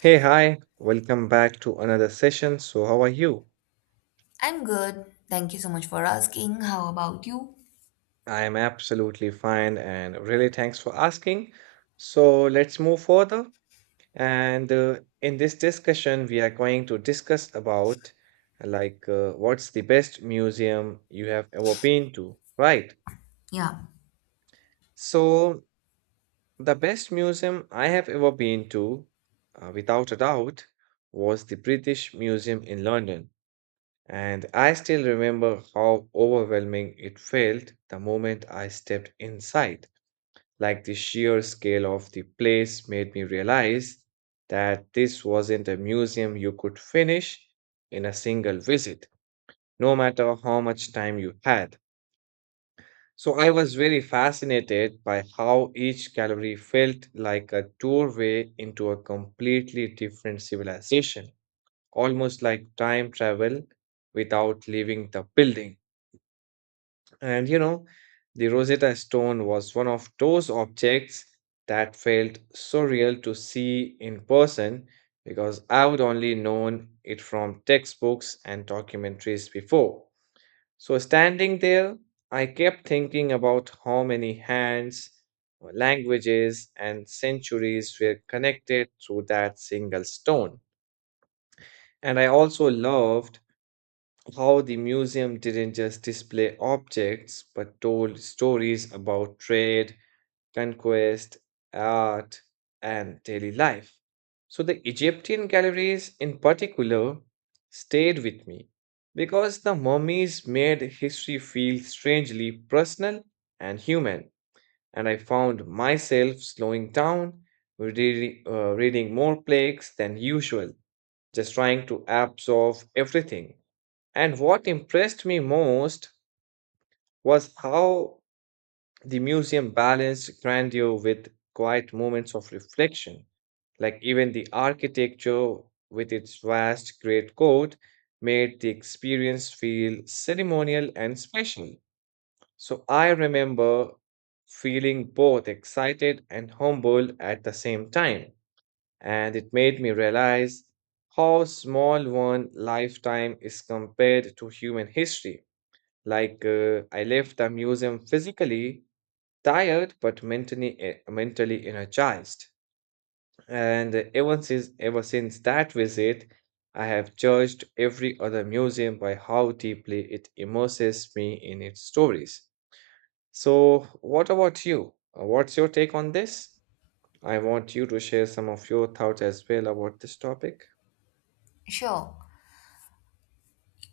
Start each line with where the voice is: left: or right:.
right: Hey, hi, welcome back to another session. So, how are you?
left: I'm good. Thank you so much for asking. How about you?
right: I am absolutely fine and really thanks for asking. So, let's move further. And In this discussion, we are going to discuss about what's the best museum you have ever been to, right?
left: Yeah,
right: So, the best museum I have ever been to, without a doubt, was the British Museum in London. And I still remember how overwhelming it felt the moment I stepped inside. Like the sheer scale of the place made me realize that this wasn't a museum you could finish in a single visit, no matter how much time you had. So I was very fascinated by how each gallery felt like a doorway into a completely different civilization, almost like time travel without leaving the building. And you know, the Rosetta Stone was one of those objects that felt so real to see in person because I would only known it from textbooks and documentaries before. So standing there, I kept thinking about how many hands, languages, and centuries were connected through that single stone. And I also loved how the museum didn't just display objects but told stories about trade, conquest, art, and daily life. So the Egyptian galleries in particular stayed with me because the mummies made history feel strangely personal and human, and I found myself slowing down, reading more plaques than usual, just trying to absorb everything. And what impressed me most was how the museum balanced grandeur with quiet moments of reflection. Like even the architecture with its vast great court made the experience feel ceremonial and special. So I remember feeling both excited and humbled at the same time. And it made me realize how small one lifetime is compared to human history. I left the museum physically tired but mentally energized. And ever since that visit, I have judged every other museum by how deeply it immerses me in its stories. So, what about you? What's your take on this? I want you to share some of your thoughts as well about this topic.
left: sure.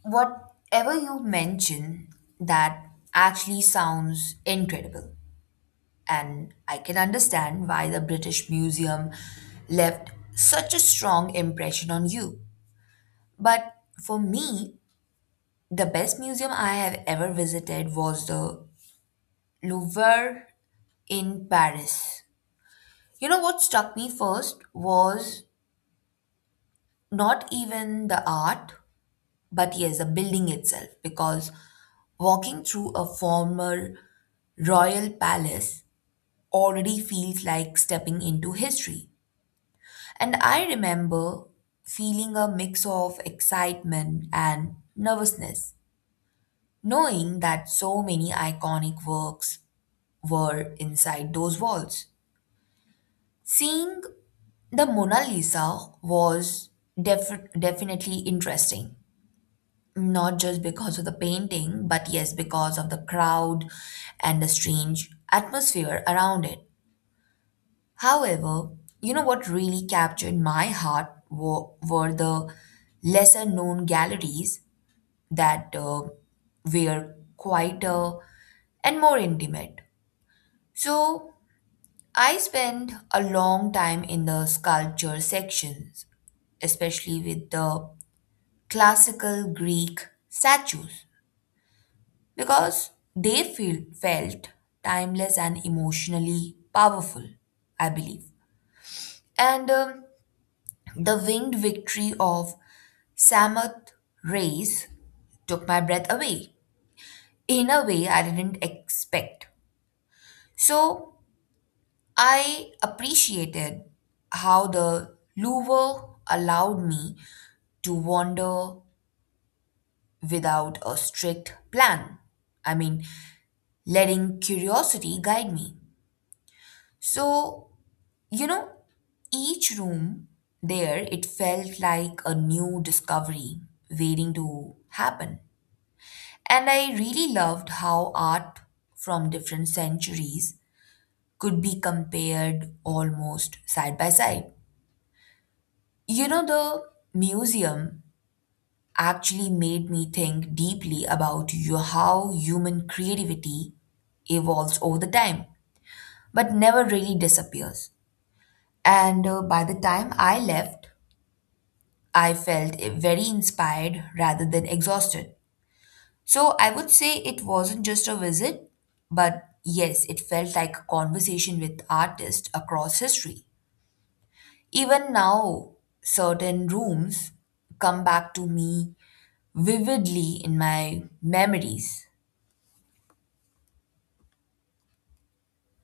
left: Whatever you mention, that actually sounds incredible. And I can understand why the British Museum left such a strong impression on you. But for me, the best museum I have ever visited was the Louvre in Paris. You know what struck me first was not even the art, but yes, the building itself, because walking through a former royal palace already feels like stepping into history. And I remember feeling a mix of excitement and nervousness, knowing that so many iconic works were inside those walls. Seeing the Mona Lisa was definitely interesting. Not just because of the painting, but yes, because of the crowd and the strange atmosphere around it. However, you know what really captured my heart were the lesser known galleries that were quieter and more intimate. So I spent a long time in the sculpture sections, especially with the classical Greek statues, because they felt timeless and emotionally powerful, I believe. And The winged victory of Samath Race took my breath away in a way I didn't expect. So I appreciated how the Louvre allowed me to wander without a strict plan. I mean, letting curiosity guide me. So you know, each room there, it felt like a new discovery waiting to happen. And I really loved how art from different centuries could be compared almost side by side. You know, the museum actually made me think deeply about you, how human creativity evolves over the time, but never really disappears. And By the time I left, I felt very inspired rather than exhausted. So I would say it wasn't just a visit, but yes, it felt like a conversation with artists across history. Even now, certain rooms come back to me vividly in my memories.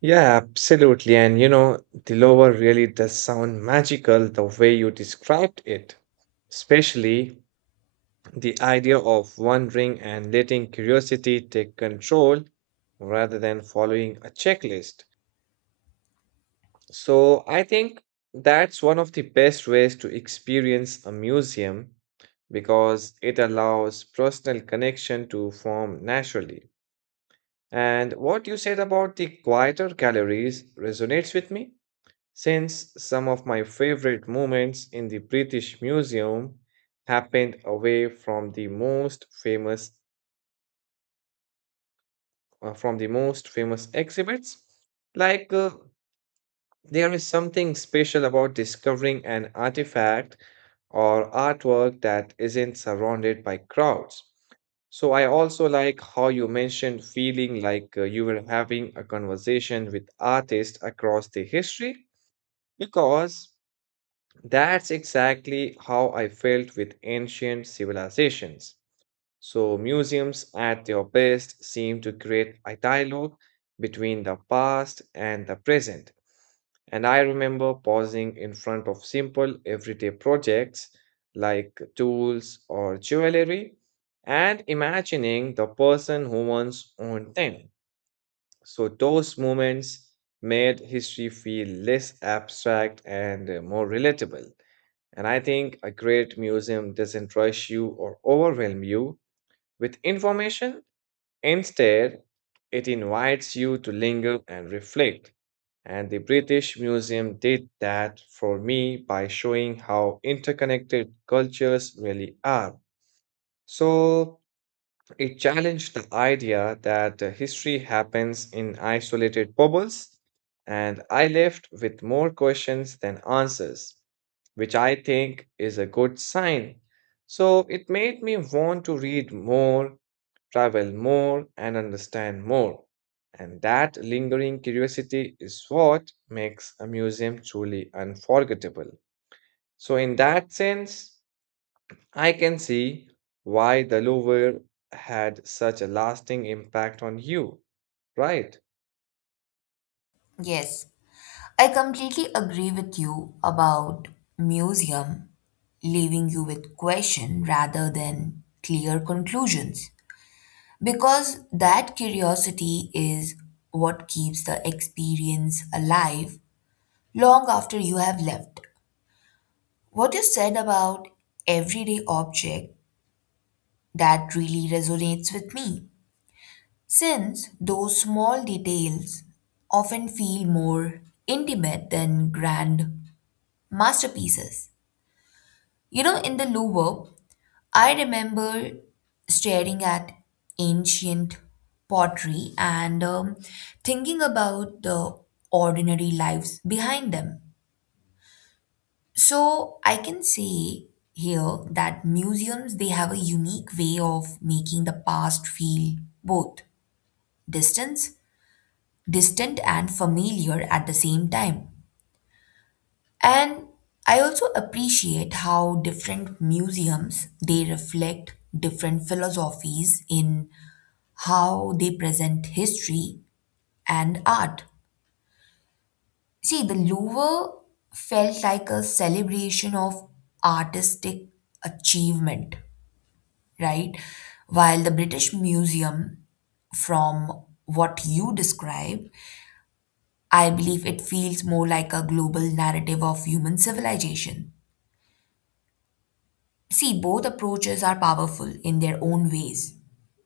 right: Yeah, absolutely. And you know, the lower really does sound magical the way you described it, especially the idea of wandering and letting curiosity take control rather than following a checklist. So I think that's one of the best ways to experience a museum because it allows personal connection to form naturally. And what you said about the quieter galleries resonates with me since some of my favorite moments in the British Museum happened away from the most famous exhibits. Like uh, there is something special about discovering an artifact or artwork that isn't surrounded by crowds. So I also like how you mentioned feeling you were having a conversation with artists across the history because that's exactly how I felt with ancient civilizations. So, museums at their best seem to create a dialogue between the past and the present. And I remember pausing in front of simple everyday projects like tools or jewelry and imagining the person who once owned them. So, those moments made history feel less abstract and more relatable. And I think a great museum doesn't rush you or overwhelm you with information. Instead, it invites you to linger and reflect. And the British Museum did that for me by showing how interconnected cultures really are. So, it challenged the idea that history happens in isolated bubbles, and I left with more questions than answers, which I think is a good sign. So it made me want to read more, travel more, and understand more. And that lingering curiosity is what makes a museum truly unforgettable. So, in that sense, I can see why the Louvre had such a lasting impact on you, right?
left: Yes, I completely agree with you about museum leaving you with question rather than clear conclusions, because that curiosity is what keeps the experience alive long after you have left. What you said about everyday object, that really resonates with me since those small details often feel more intimate than grand masterpieces. You know, in the Louvre I remember staring at ancient pottery and thinking about the ordinary lives behind them. So I can say here that museums they have a unique way of making the past feel both distance, distant and familiar at the same time. And I also appreciate how different museums they reflect different philosophies in how they present history and art. See, the Louvre felt like a celebration of artistic achievement, right? While the British Museum, from what you describe, I believe it feels more like a global narrative of human civilization. See, both approaches are powerful in their own ways,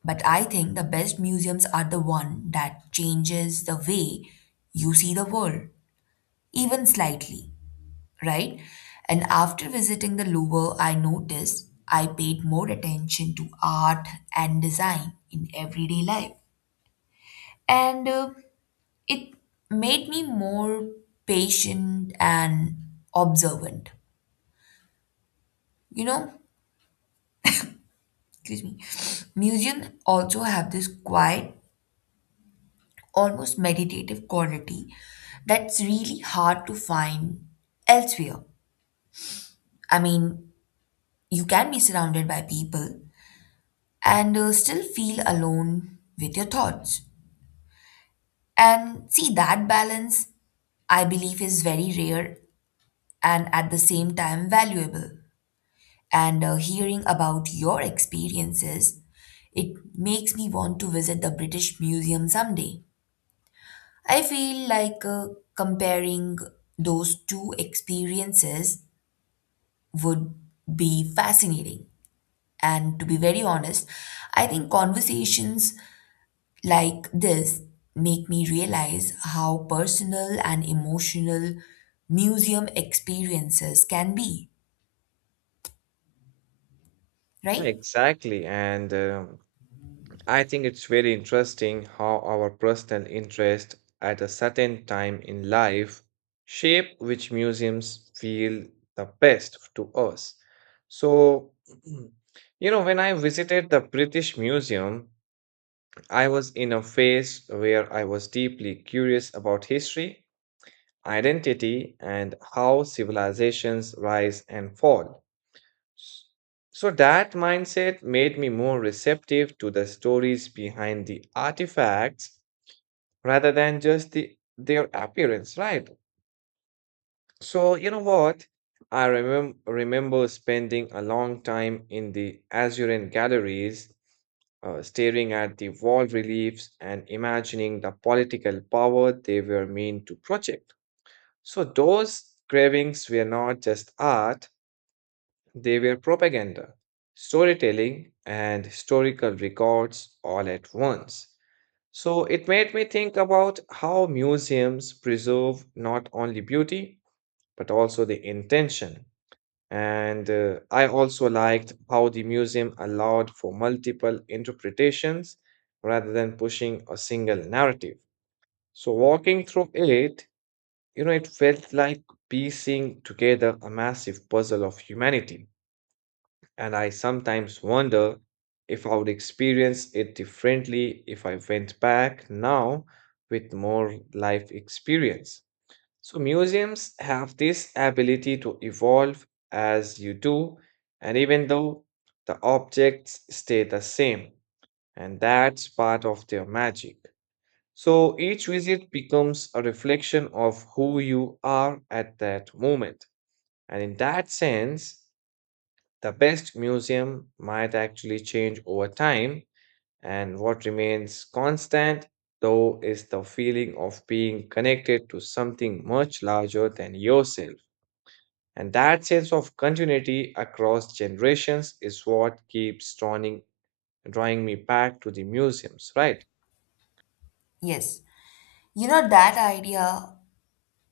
left: but I think the best museums are the one that changes the way you see the world, even slightly, right? And after visiting the Louvre, I noticed I paid more attention to art and design in everyday life. And It made me more patient and observant. You know, excuse me, museums also have this quiet, almost meditative quality that's really hard to find elsewhere. I mean, you can be surrounded by people, and still feel alone with your thoughts. And see, that balance, I believe, is very rare and at the same time valuable. And Hearing about your experiences, it makes me want to visit the British Museum someday. I feel like comparing those two experiences would be fascinating. And to be very honest, I think conversations like this make me realize how personal and emotional museum experiences can be,
right: Yeah,
left: right?
right: exactly. And I think it's very interesting how our personal interest at a certain time in life shape which museums feel the best to us. So, you know, when I visited the British Museum, I was in a phase where I was deeply curious about history identity, and how civilizations rise and fall. S- So, that mindset made me more receptive to the stories behind the artifacts rather than just their appearance, right? So, you know what? I remember spending a long time in the Azurean galleries, staring at the wall reliefs and imagining the political power they were meant to project. So those cravings were not just art, they were propaganda, storytelling, and historical records all at once. So it made me think about how museums preserve not only beauty, but also the intention. And I also liked how the museum allowed for multiple interpretations rather than pushing a single narrative. So, walking through it, you know, it felt like piecing together a massive puzzle of humanity. And I sometimes wonder if I would experience it differently if I went back now with more life experience. So, museums have this ability to evolve as you do, and even though the objects stay the same, and that's part of their magic. So each visit becomes a reflection of who you are at that moment. And in that sense, the best museum might actually change over time. And what remains constant, though, is the feeling of being connected to something much larger than yourself. And that sense of continuity across generations is what keeps drawing me back to the museums, right?
left: Yes. You know, that idea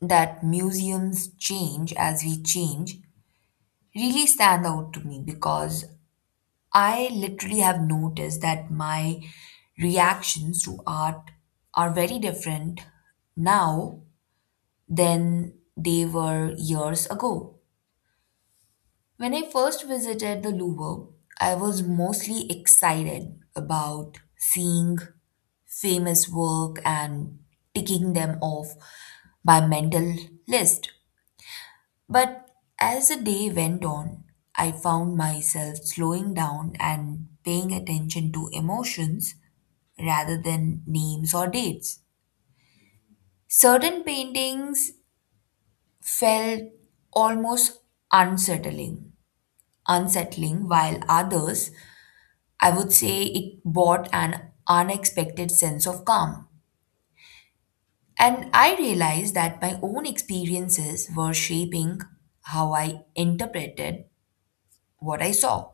left: that museums change as we change really stand out to me because I literally have noticed that my reactions to art are very different now than they were years ago. When I first visited the Louvre, I was mostly excited about seeing famous work and ticking them off my mental list. But as the day went on, I found myself slowing down and paying attention to emotions rather than names or dates. Certain paintings felt almost unsettling, unsettling, while others I would say it brought an unexpected sense of calm. And I realized that my own experiences were shaping how I interpreted what I saw.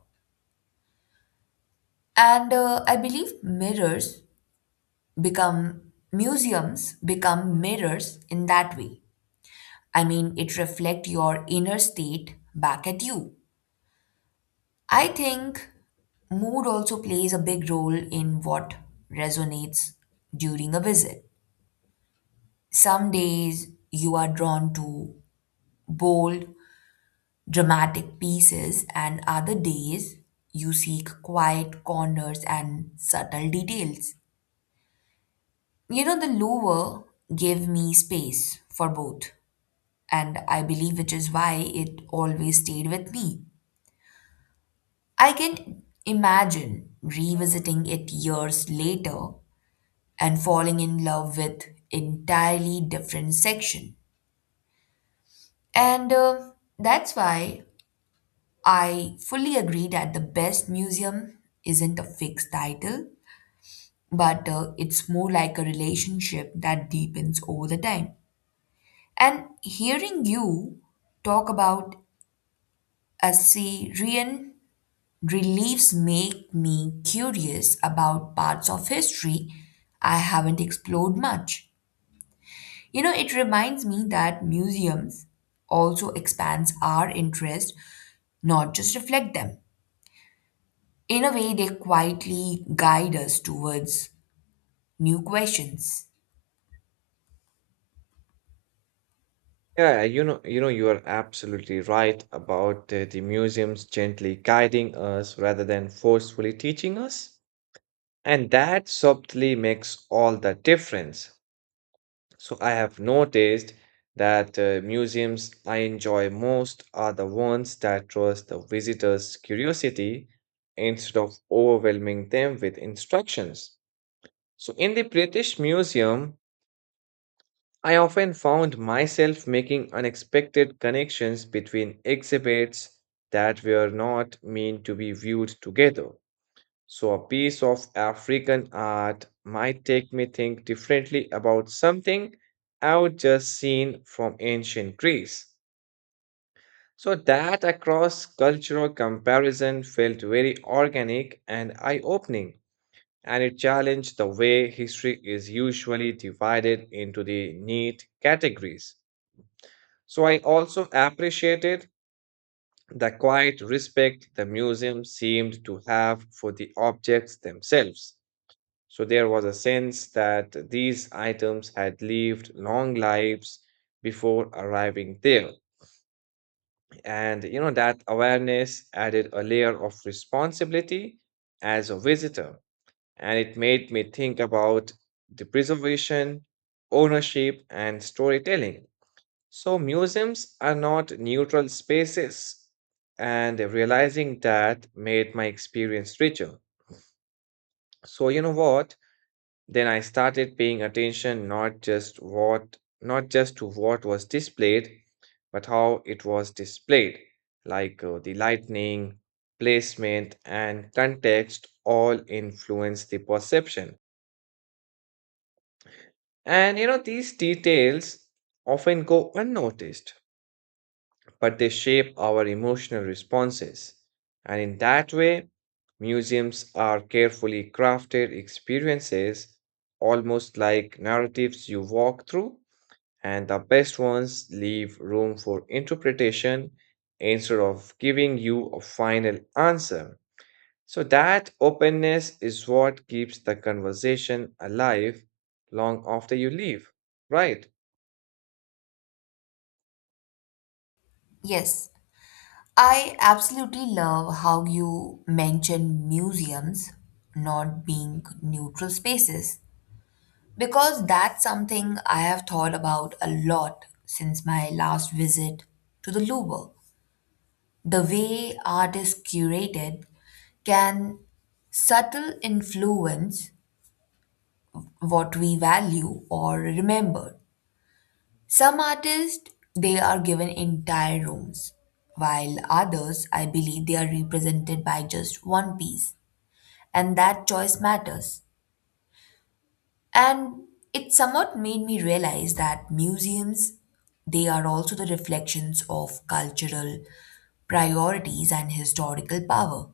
left: And I believe mirrors become museums, become mirrors in that way. I mean, it reflects your inner state back at you. I think mood also plays a big role in what resonates during a visit. Some days you are drawn to bold, dramatic pieces, and other days you seek quiet corners and subtle details. You know, the Louvre gave me space for both, and I believe which is why it always stayed with me. I can imagine revisiting it years later and falling in love with entirely different section. And That's why I fully agree that the best museum isn't a fixed title, but it's more like a relationship that deepens over the time. And hearing you talk about Assyrian reliefs make me curious about parts of history I haven't explored much. You know, it reminds me that museums also expands our interest, not just reflect them. In a way, they quietly guide us towards new questions.
right: Yeah, you know, you are absolutely right about the museums gently guiding us rather than forcefully teaching us, and that subtly makes all the difference. So I have noticed that museums I enjoy most are the ones that trust the visitor's curiosity instead of overwhelming them with instructions. So in the British Museum, I often found myself making unexpected connections between exhibits that were not meant to be viewed together. So, a piece of African art might take me think differently about something I would just seen from ancient Greece. So that across cultural comparison felt very organic and eye-opening, and it challenged the way history is usually divided into the neat categories. So I also appreciated the quiet respect the museum seemed to have for the objects themselves. So there was a sense that these items had lived long lives before arriving there. And you know that awareness added a layer of responsibility as a visitor. And it made me think about the preservation, ownership, and storytelling. So, museums are not neutral spaces, and realizing that made my experience richer. So, you know what? Then I started paying attention not just to what was displayed, but how it was displayed, like the lighting, placement, and context all influence the perception. And you know, these details often go unnoticed, but they shape our emotional responses. And in that way, museums are carefully crafted experiences, almost like narratives you walk through, and the best ones leave room for interpretation instead of giving you a final answer. So, that openness is what keeps the conversation alive long after you leave, right?
left: Yes, I absolutely love how you mention museums not being neutral spaces because that's something I have thought about a lot since my last visit to the Louvre. The way art is curated can subtle influence what we value or remember. Some artists, they are given entire rooms, while others, I believe, they are represented by just one piece. And that choice matters. And it somewhat made me realize that museums, they are also the reflections of cultural priorities and historical power.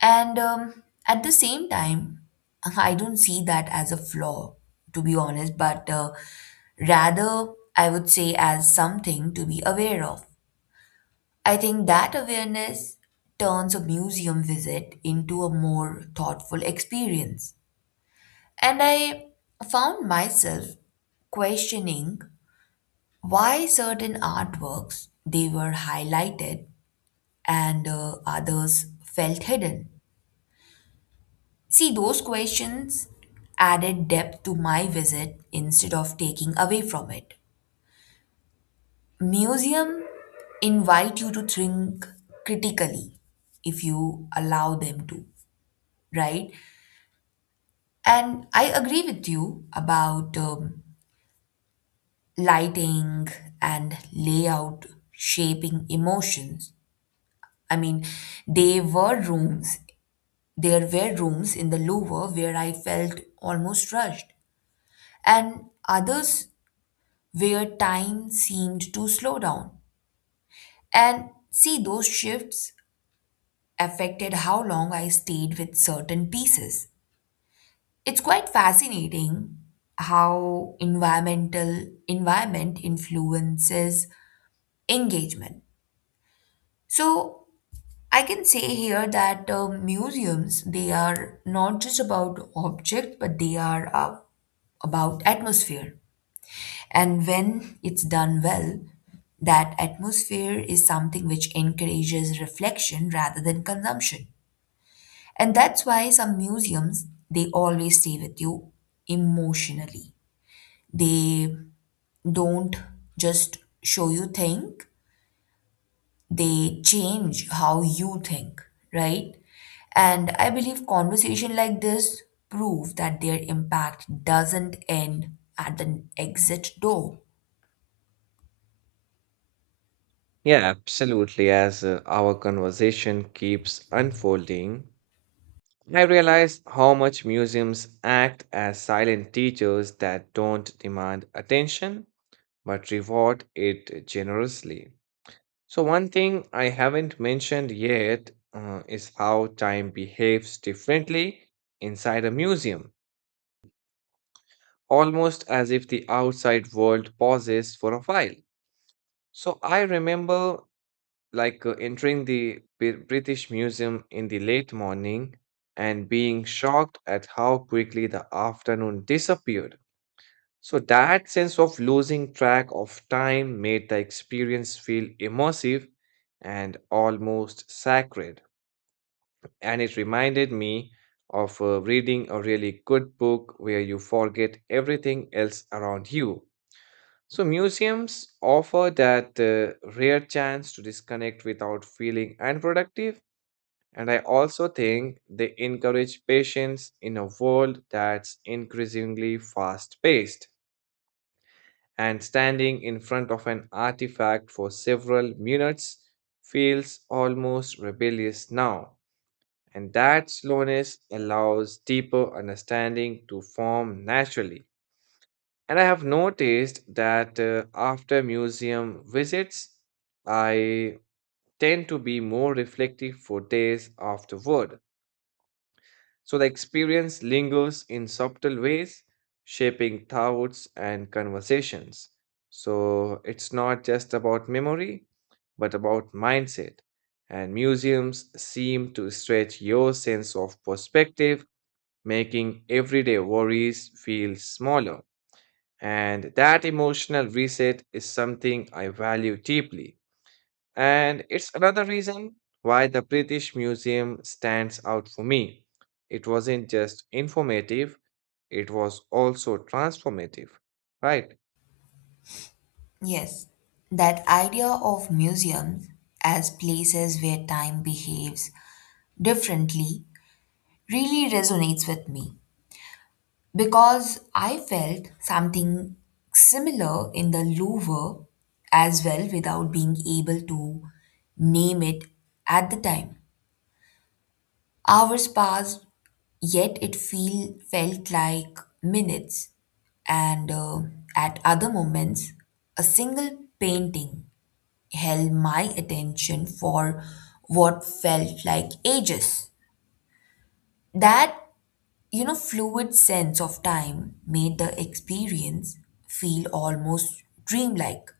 left: And At the same time, I don't see that as a flaw, to be honest, but rather I would say as something to be aware of. I think that awareness turns a museum visit into a more thoughtful experience. And I found myself questioning why certain artworks they were highlighted and others felt hidden. See, those questions added depth to my visit instead of taking away from it. Museum invite you to think critically if you allow them to, right? And I agree with you about lighting and layout shaping emotions. I mean, they were rooms, there were rooms in the Louvre where I felt almost rushed, and others where time seemed to slow down. And see, those shifts affected how long I stayed with certain pieces. It's quite fascinating how environment influences engagement. So I can say here that museums they are not just about objects, but they are about atmosphere. And when it's done well, that atmosphere is something which encourages reflection rather than consumption. And that's why some museums, they always stay with you emotionally. They don't just show you think, they change how you think, right? And I believe conversation like this prove that their impact doesn't end at an exit door.
right: Yeah, absolutely. As our conversation keeps unfolding, I realize how much museums act as silent teachers that don't demand attention but reward it generously. So, one thing I haven't mentioned yet is how time behaves differently inside a museum, almost as if the outside world pauses for a while. So, I remember entering the British Museum in the late morning and being shocked at how quickly the afternoon disappeared. So, that sense of losing track of time made the experience feel immersive and almost sacred. And it reminded me of reading a really good book where you forget everything else around you. So, museums offer that rare chance to disconnect without feeling unproductive, and I also think they encourage patience in a world that's increasingly fast paced. And standing in front of an artifact for several minutes feels almost rebellious now. And that slowness allows deeper understanding to form naturally. And I have noticed that after museum visits, I tend to be more reflective for days afterward. So the experience lingers in subtle ways, shaping thoughts and conversations. So it's not just about memory, but about mindset. And museums seem to stretch your sense of perspective, making everyday worries feel smaller. And that emotional reset is something I value deeply. And it's another reason why the British Museum stands out for me. It wasn't just informative, it was also transformative, right?
left: Yes, that idea of museums as places where time behaves differently really resonates with me because I felt something similar in the Louvre as well without being able to name it at the time. Hours passed, yet it feel felt like minutes, and at other moments, a single painting held my attention for what felt like ages. That, you know, fluid sense of time made the experience feel almost dreamlike.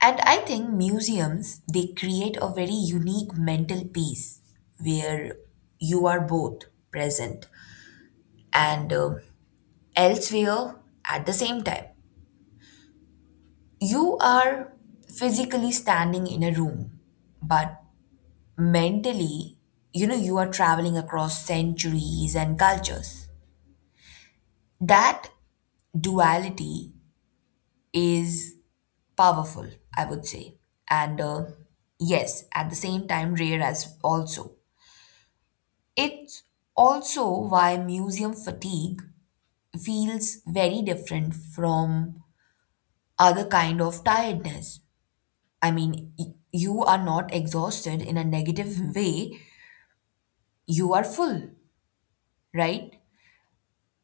left: And I think museums, they create a very unique mental peace where you are both present and elsewhere at the same time. You are physically standing in a room, but mentally, you know, you are traveling across centuries and cultures. That duality is powerful, I would say. And yes, at the same time, rare as also. It's also why museum fatigue feels very different from other kind of tiredness. I mean, you are not exhausted in a negative way, you are full, right?